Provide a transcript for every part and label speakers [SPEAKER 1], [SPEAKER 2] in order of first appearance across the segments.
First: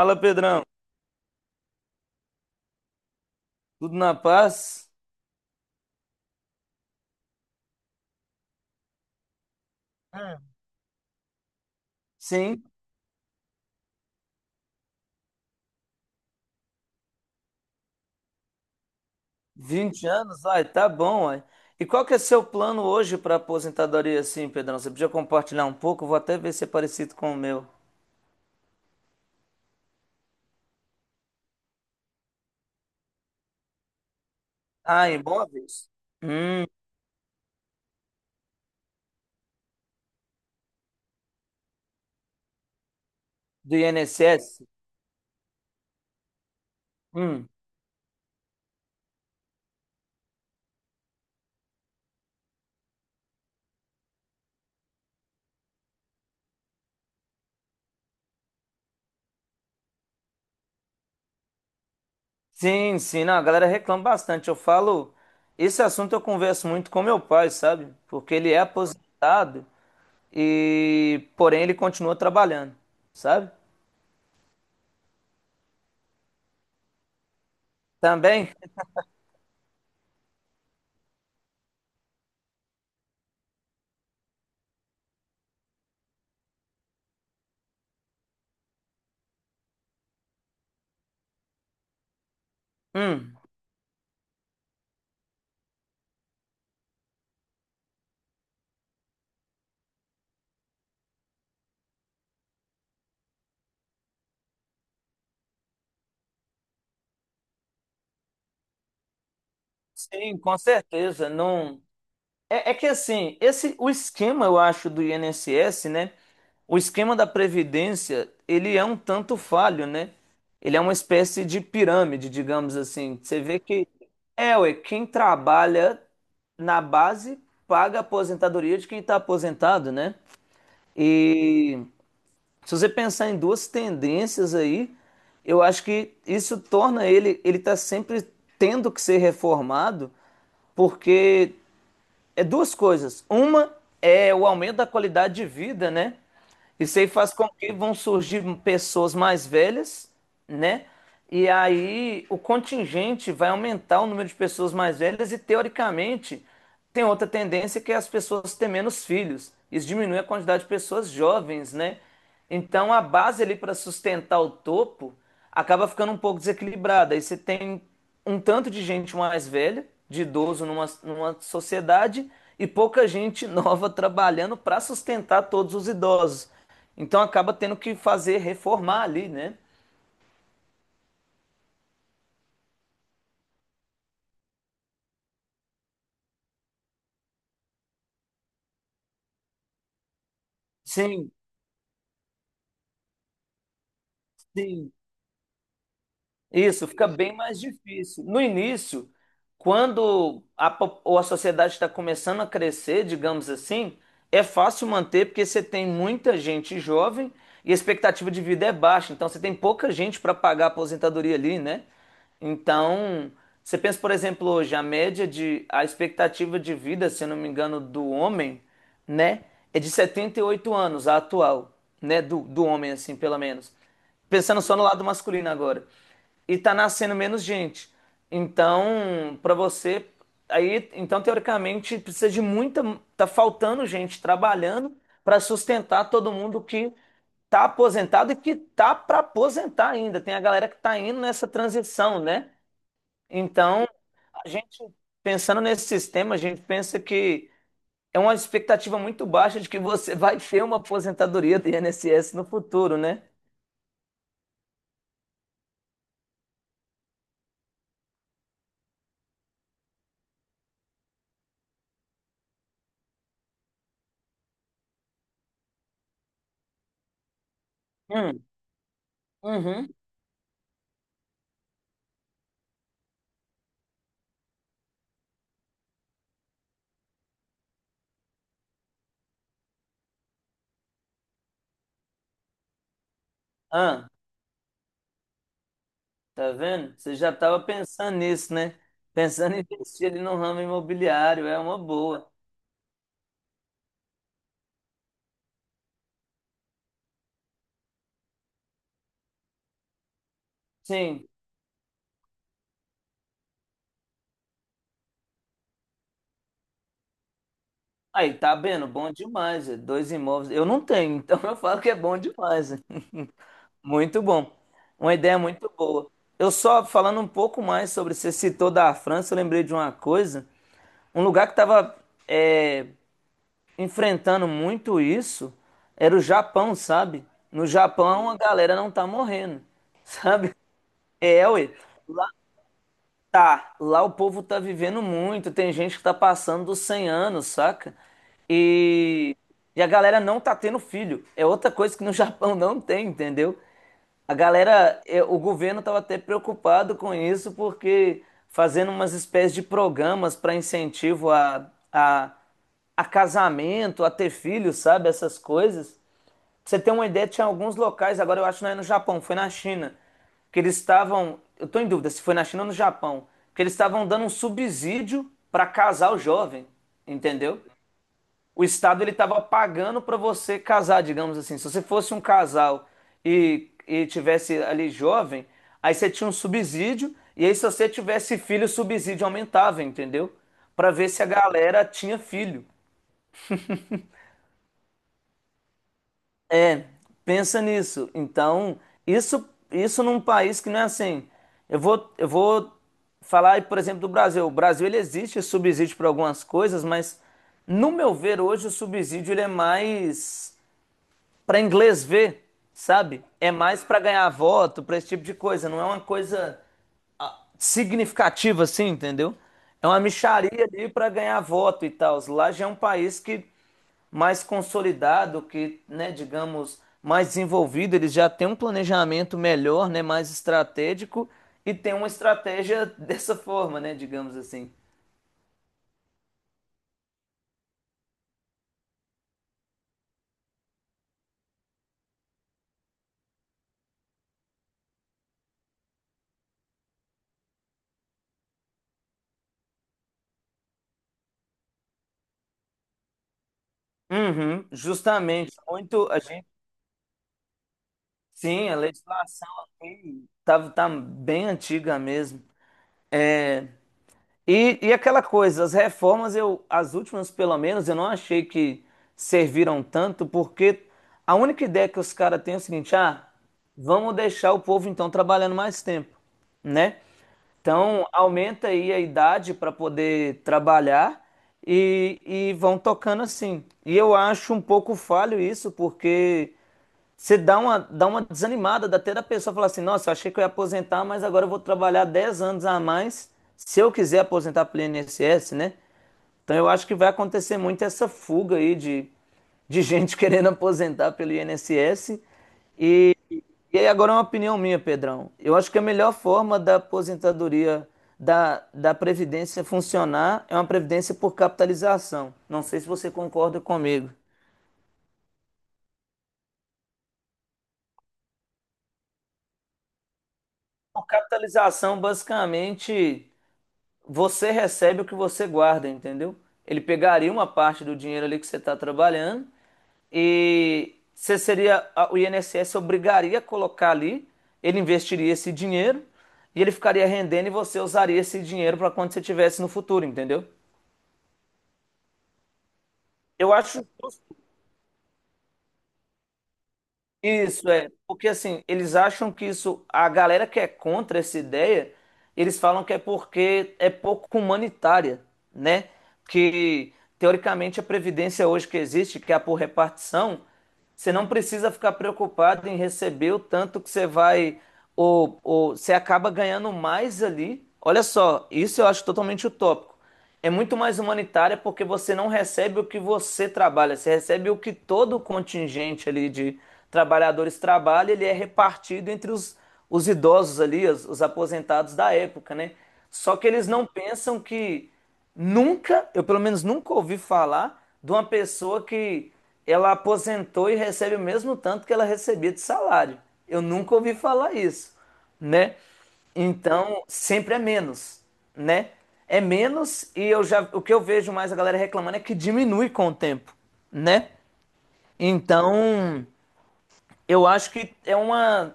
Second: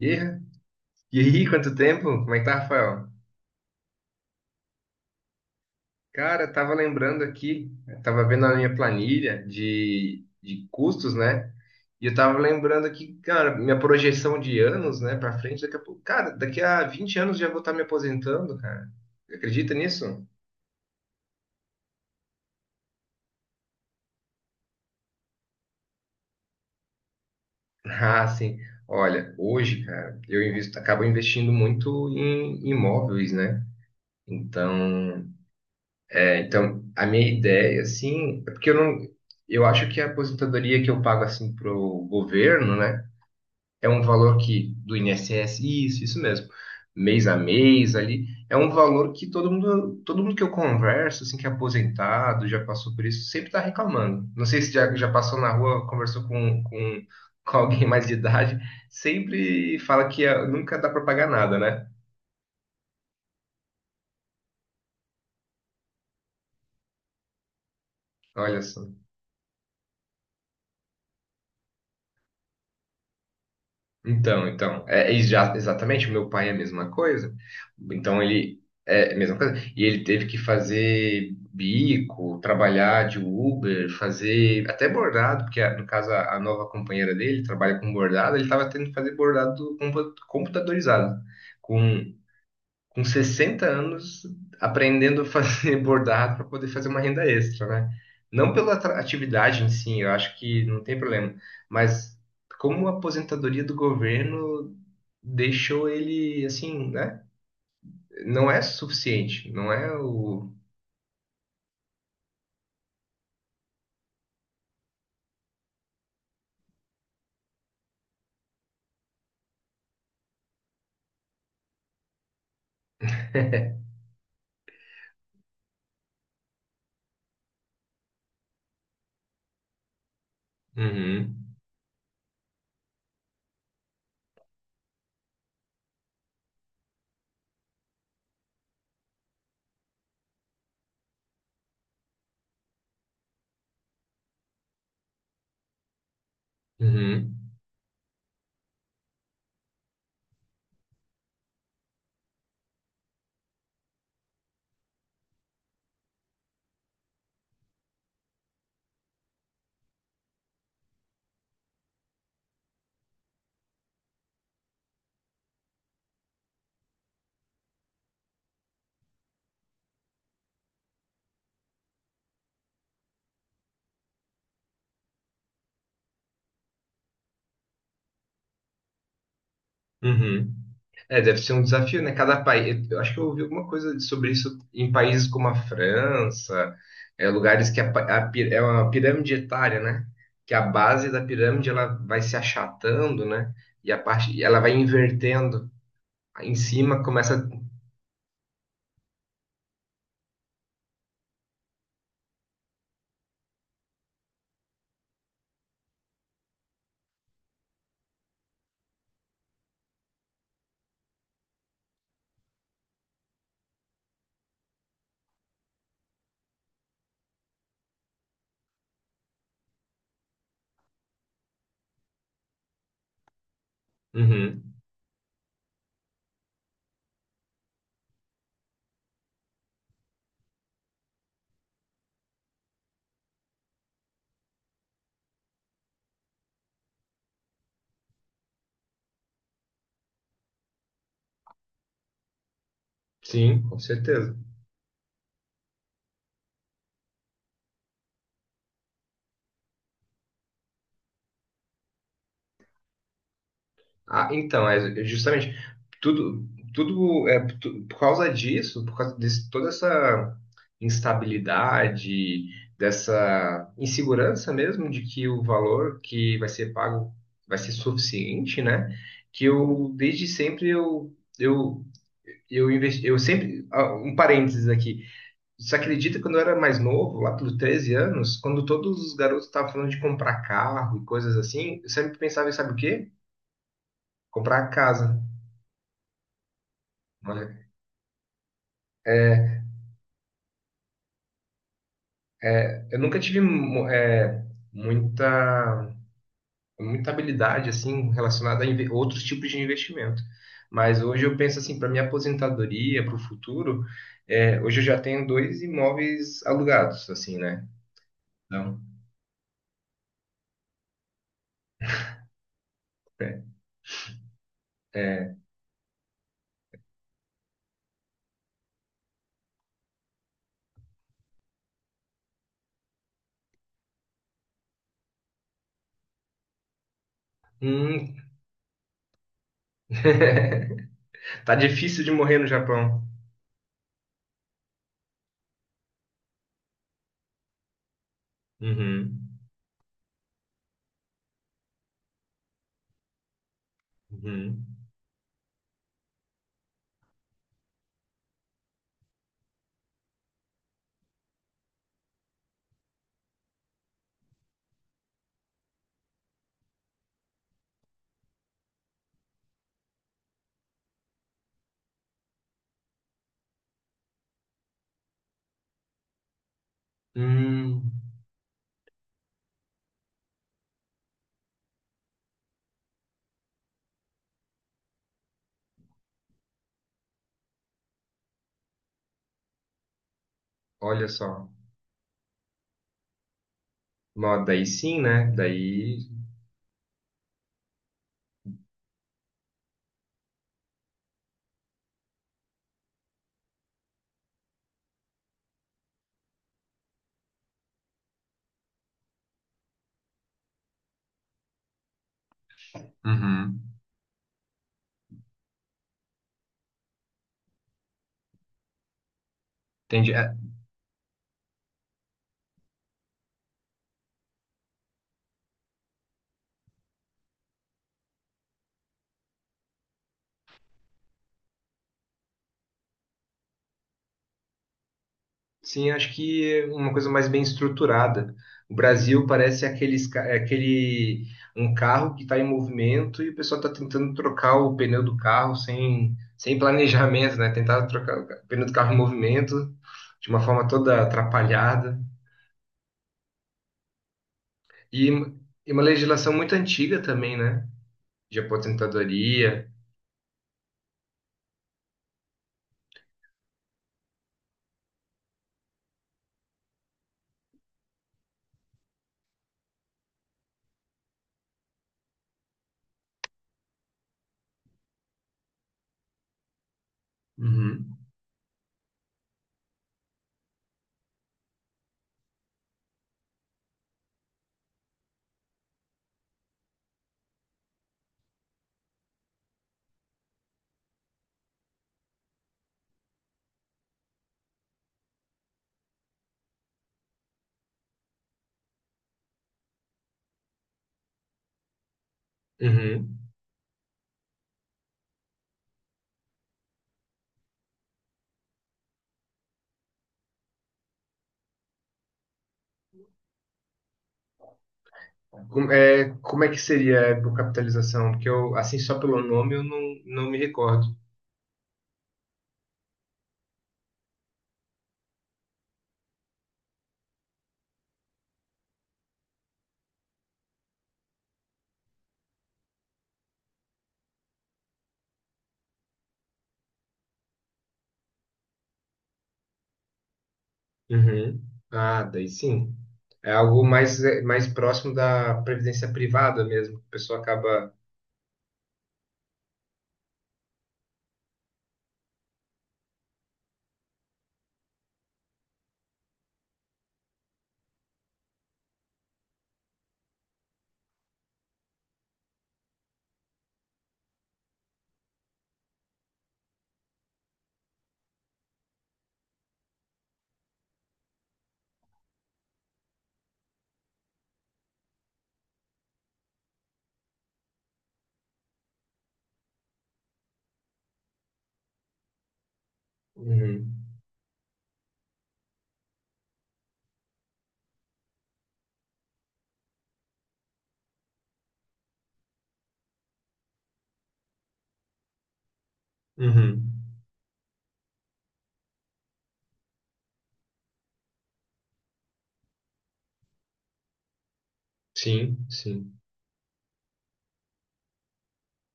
[SPEAKER 1] E,
[SPEAKER 2] Pedrão.
[SPEAKER 1] e aí, quanto tempo? Como é que tá, Rafael?
[SPEAKER 2] Tudo na paz?
[SPEAKER 1] Cara, eu tava lembrando aqui, eu tava vendo a minha planilha de,
[SPEAKER 2] É.
[SPEAKER 1] de custos, né? E eu tava
[SPEAKER 2] Sim.
[SPEAKER 1] lembrando aqui, cara, minha projeção de anos, né, pra frente, daqui a pouco. Cara, daqui a 20 anos já vou estar me aposentando, cara. Você Acredita nisso?
[SPEAKER 2] Vinte anos? Ai, tá bom, ai. E qual que é seu plano hoje para aposentadoria, assim, Pedrão? Você podia compartilhar um pouco? Eu vou até ver se é parecido com o meu.
[SPEAKER 1] Ah, sim. Olha, hoje, cara, eu invisto, acabo investindo muito em imóveis, né?
[SPEAKER 2] Ah, em
[SPEAKER 1] Então,
[SPEAKER 2] imóveis?
[SPEAKER 1] é,
[SPEAKER 2] Hum,
[SPEAKER 1] então, a minha ideia, assim, é porque eu não, eu acho que a aposentadoria que eu pago, assim, pro governo, né,
[SPEAKER 2] do
[SPEAKER 1] é um valor
[SPEAKER 2] INSS?
[SPEAKER 1] que, do INSS, isso, isso mesmo, mês a
[SPEAKER 2] Hum.
[SPEAKER 1] mês ali, é um valor que todo mundo que eu converso, assim, que é aposentado, já passou por isso, sempre tá reclamando. Não sei se já passou na rua, conversou com alguém mais de idade, sempre fala que ah, nunca dá pra pagar nada, né?
[SPEAKER 2] Sim, sim. Não, a galera reclama bastante. Eu falo... Esse assunto eu converso muito com meu pai, sabe? Porque ele é
[SPEAKER 1] Olha só.
[SPEAKER 2] aposentado e... Porém, ele continua trabalhando, sabe?
[SPEAKER 1] Então, exatamente, meu pai é a mesma coisa. Então
[SPEAKER 2] Também?
[SPEAKER 1] ele é a mesma coisa. E ele teve que fazer bico, trabalhar de Uber, fazer até bordado, porque no caso a nova companheira dele trabalha com bordado, ele estava tendo que fazer bordado computadorizado com
[SPEAKER 2] Hum.
[SPEAKER 1] 60 anos aprendendo a fazer bordado para poder fazer uma renda extra, né? Não pela atividade em si, eu acho que não tem problema, mas como a aposentadoria do governo deixou ele assim, né? Não é suficiente, não é
[SPEAKER 2] Sim,
[SPEAKER 1] o.
[SPEAKER 2] com certeza. Não é, é que assim, esse o esquema eu acho do INSS, né? O esquema da previdência, ele é um tanto falho, né? Ele é uma espécie de pirâmide, digamos assim. Você vê que é, ué, quem trabalha na base paga a aposentadoria de quem está aposentado, né?
[SPEAKER 1] Uhum,
[SPEAKER 2] E se você pensar em duas tendências aí, eu acho que isso torna ele tá sempre tendo que ser reformado, porque é duas coisas. Uma é o aumento da qualidade de vida, né? Isso aí faz
[SPEAKER 1] uhum,
[SPEAKER 2] com que vão surgir pessoas mais velhas, né? E aí o contingente vai aumentar o número de pessoas mais velhas e, teoricamente, tem outra tendência que é as pessoas terem menos filhos. Isso diminui a quantidade de pessoas jovens, né? Então a base ali para sustentar o topo acaba ficando um pouco desequilibrada. Aí você tem um tanto de gente mais velha, de idoso numa, numa sociedade e pouca gente nova trabalhando para sustentar todos os idosos. Então acaba tendo que fazer reformar ali, né?
[SPEAKER 1] uhum. É, deve ser um desafio, né? Cada país. Eu acho que eu ouvi alguma coisa sobre isso em países como a França, é, lugares que a, pa- a pi- é uma pirâmide etária, né? Que a base da
[SPEAKER 2] Sim,
[SPEAKER 1] pirâmide ela vai se achatando, né? E a parte, e ela vai
[SPEAKER 2] sim.
[SPEAKER 1] invertendo. Aí em
[SPEAKER 2] Isso
[SPEAKER 1] cima
[SPEAKER 2] fica bem
[SPEAKER 1] começa.
[SPEAKER 2] mais difícil. No início, quando a, po- ou a sociedade está começando a crescer, digamos assim, é fácil manter porque você tem muita gente jovem e a expectativa de vida é baixa, então você tem pouca gente para pagar a aposentadoria ali, né? Então, você pensa, por exemplo, hoje, a média de, a expectativa de vida, se eu não me engano, do homem, né, é de 78 anos, a atual, né, do, do homem, assim, pelo menos. Pensando
[SPEAKER 1] Uhum.
[SPEAKER 2] só no lado masculino agora e tá nascendo menos gente. Então, para você, aí, então teoricamente precisa de muita, tá faltando gente trabalhando para sustentar todo mundo que tá aposentado e que tá para aposentar ainda. Tem a galera que tá indo nessa transição, né?
[SPEAKER 1] Sim, com
[SPEAKER 2] Então,
[SPEAKER 1] certeza.
[SPEAKER 2] a gente pensando nesse sistema, a gente pensa que é uma expectativa muito baixa de que você vai ter uma aposentadoria do INSS no futuro, né?
[SPEAKER 1] Ah, então, é justamente tudo, por causa disso, por causa de toda essa instabilidade, dessa insegurança mesmo de que o valor que vai ser pago vai ser
[SPEAKER 2] Hum,
[SPEAKER 1] suficiente, né? Que
[SPEAKER 2] uhum.
[SPEAKER 1] eu desde sempre eu investi, eu sempre ah, um parênteses aqui. Você acredita que quando eu era mais novo, lá pelos 13 anos, quando todos os garotos estavam falando de comprar carro e coisas assim, eu sempre pensava em sabe o quê? Comprar casa.
[SPEAKER 2] Tá vendo? Você já estava
[SPEAKER 1] Olha,
[SPEAKER 2] pensando nisso, né? Pensando em
[SPEAKER 1] é,
[SPEAKER 2] investir ali no ramo imobiliário, é uma boa.
[SPEAKER 1] é, eu nunca tive muita, muita habilidade assim relacionada a outros tipos de investimento. Mas hoje
[SPEAKER 2] Sim.
[SPEAKER 1] eu penso assim, para minha aposentadoria, para o futuro, é, hoje eu já tenho dois imóveis alugados, assim, né?
[SPEAKER 2] Aí, tá
[SPEAKER 1] Então,
[SPEAKER 2] vendo? Bom demais. É. Dois imóveis. Eu não tenho, então eu falo que é bom demais. É.
[SPEAKER 1] é,
[SPEAKER 2] Muito bom. Uma
[SPEAKER 1] é,
[SPEAKER 2] ideia muito boa. Eu só falando um pouco mais sobre, você citou da França, eu lembrei de uma coisa. Um lugar que estava enfrentando muito isso era o Japão, sabe? No
[SPEAKER 1] hum,
[SPEAKER 2] Japão, a galera não tá morrendo, sabe? É,
[SPEAKER 1] tá
[SPEAKER 2] ué.
[SPEAKER 1] difícil de morrer no Japão.
[SPEAKER 2] Tá, lá o povo tá vivendo muito, tem gente que tá passando dos 100 anos, saca?
[SPEAKER 1] Uhum,
[SPEAKER 2] E, e a galera não tá tendo filho. É outra coisa que no Japão não tem, entendeu? A
[SPEAKER 1] uhum.
[SPEAKER 2] galera, é, o governo tava até preocupado com isso, porque fazendo umas espécies de programas para incentivo a casamento, a ter filho, sabe? Essas coisas. Pra você ter uma ideia, tinha alguns locais, agora eu acho que não é no Japão, foi na China, que eles estavam, eu tô em dúvida se foi na China ou no Japão, que eles estavam dando um subsídio para casar o jovem, entendeu?
[SPEAKER 1] Hum,
[SPEAKER 2] O Estado ele estava pagando para você casar, digamos assim. Se você fosse um casal e tivesse ali jovem, aí você tinha um subsídio, e aí se você tivesse filho, o subsídio aumentava, entendeu? Para
[SPEAKER 1] olha
[SPEAKER 2] ver se a
[SPEAKER 1] só.
[SPEAKER 2] galera tinha filho.
[SPEAKER 1] Bom, daí sim, né? Daí.
[SPEAKER 2] É, pensa nisso. Então, isso num país que não é assim. Eu vou falar, aí, por exemplo, do Brasil. O Brasil ele existe subsídio para algumas coisas, mas no meu ver hoje o subsídio ele é mais para inglês ver, sabe? É
[SPEAKER 1] Uhum.
[SPEAKER 2] mais para ganhar voto, para esse tipo de coisa. Não é uma coisa ah, significativa assim, entendeu? É uma
[SPEAKER 1] Entendi. É.
[SPEAKER 2] mixaria ali para ganhar voto e tal. Lá já é um país que mais consolidado, que, né, digamos, mais desenvolvido, eles já têm um planejamento melhor, né, mais estratégico e tem uma estratégia dessa forma, né, digamos assim.
[SPEAKER 1] Sim, acho que uma coisa mais bem estruturada. O Brasil parece aqueles, é aquele um carro que está em movimento e o pessoal está tentando trocar o pneu do carro sem planejamento, né? Tentar trocar o pneu do carro em movimento de uma forma toda atrapalhada.
[SPEAKER 2] Uhum,
[SPEAKER 1] E,
[SPEAKER 2] justamente,
[SPEAKER 1] e uma
[SPEAKER 2] muito a
[SPEAKER 1] legislação
[SPEAKER 2] gente.
[SPEAKER 1] muito antiga também, né? De
[SPEAKER 2] Sim, a legislação
[SPEAKER 1] aposentadoria.
[SPEAKER 2] aqui tá bem antiga mesmo. É, e aquela coisa, as reformas, eu, as últimas pelo menos, eu não achei que serviram tanto, porque a única ideia que os caras têm é o seguinte, ah, vamos deixar o povo então trabalhando mais tempo, né?
[SPEAKER 1] Uhum.
[SPEAKER 2] Então, aumenta aí a idade para poder trabalhar e vão tocando assim. E eu acho um pouco falho isso, porque você dá uma desanimada, dá até da pessoa falar assim: nossa, eu achei que eu ia aposentar, mas agora eu vou trabalhar 10 anos a mais se eu quiser aposentar pelo INSS, né? Então eu acho que vai acontecer muito essa fuga aí de gente querendo aposentar pelo INSS. E,
[SPEAKER 1] Uhum.
[SPEAKER 2] e aí agora é uma opinião minha, Pedrão. Eu acho que a melhor forma da aposentadoria, da, da Previdência funcionar é uma Previdência por capitalização. Não sei se você concorda comigo.
[SPEAKER 1] Como é que seria a capitalização? Porque eu, assim, só pelo nome, eu não, não me recordo.
[SPEAKER 2] Por capitalização, basicamente. Você recebe o que você guarda, entendeu? Ele pegaria uma parte do dinheiro ali que você está trabalhando e você seria, a- o INSS obrigaria a colocar ali, ele investiria esse dinheiro e ele ficaria rendendo e você usaria esse dinheiro para quando você tivesse no futuro, entendeu?
[SPEAKER 1] Uhum. Ah, daí sim. É
[SPEAKER 2] Eu
[SPEAKER 1] algo
[SPEAKER 2] acho.
[SPEAKER 1] mais, é, mais próximo da previdência privada mesmo. A pessoa
[SPEAKER 2] Isso
[SPEAKER 1] acaba.
[SPEAKER 2] é, porque assim, eles acham que isso, a galera que é contra essa ideia, eles falam que é porque é pouco humanitária, né? Que teoricamente a previdência hoje que existe, que é a por repartição, você não precisa ficar preocupado em receber o tanto que você vai, ou você acaba ganhando mais ali. Olha só, isso eu acho totalmente utópico. É muito mais humanitária porque você não recebe o que você trabalha, você recebe o que todo o contingente ali de trabalhadores trabalha, ele é repartido entre os idosos ali, os aposentados da época, né? Só que eles não
[SPEAKER 1] Uhum.
[SPEAKER 2] pensam que nunca, eu pelo menos nunca ouvi falar de uma pessoa que ela aposentou e recebe o mesmo tanto que ela recebia de salário. Eu nunca ouvi falar isso, né?
[SPEAKER 1] Uhum.
[SPEAKER 2] Então, sempre é menos, né? É menos e eu já, o que eu vejo mais a galera reclamando é que diminui com o tempo, né?
[SPEAKER 1] Sim, sim.
[SPEAKER 2] Então, eu acho que é uma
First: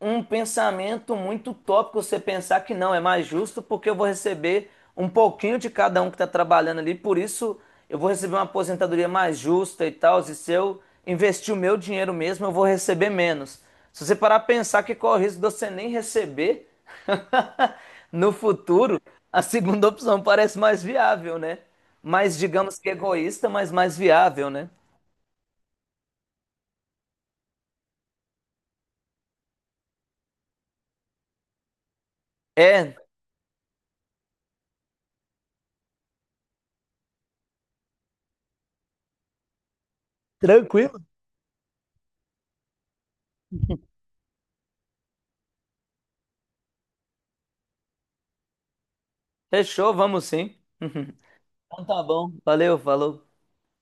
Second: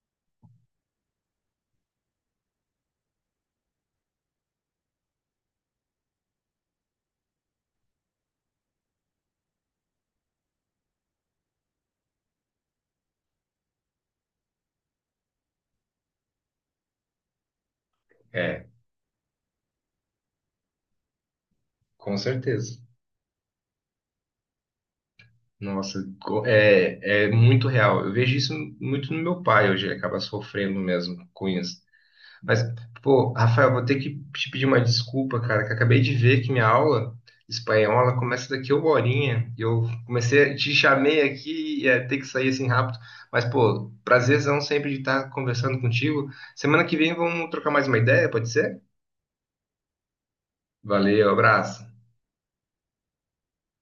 [SPEAKER 2] um pensamento muito utópico você pensar que não, é mais justo porque eu vou receber um pouquinho de cada um que está trabalhando ali, por isso eu vou receber uma aposentadoria mais justa e tal, e se eu investir o meu dinheiro mesmo, eu vou receber menos. Se você parar a pensar que corre o risco de você nem receber no
[SPEAKER 1] É,
[SPEAKER 2] futuro, a segunda opção parece mais viável, né?
[SPEAKER 1] com
[SPEAKER 2] Mais,
[SPEAKER 1] certeza.
[SPEAKER 2] digamos que egoísta, mas mais viável, né?
[SPEAKER 1] Nossa, é, é muito real. Eu vejo isso muito no meu pai hoje. Ele acaba sofrendo mesmo com isso. Mas,
[SPEAKER 2] É.
[SPEAKER 1] pô, Rafael, vou ter que te pedir uma desculpa, cara, que eu acabei de ver que minha aula espanhola começa daqui a uma horinha. E eu comecei, te
[SPEAKER 2] Tranquilo?
[SPEAKER 1] chamei aqui e ia ter que sair assim rápido. Mas, pô, prazerzão sempre de estar conversando contigo. Semana que vem vamos trocar mais uma ideia, pode ser?
[SPEAKER 2] Fechou, vamos sim.
[SPEAKER 1] Valeu,
[SPEAKER 2] Então
[SPEAKER 1] abraço.
[SPEAKER 2] tá bom, valeu, falou.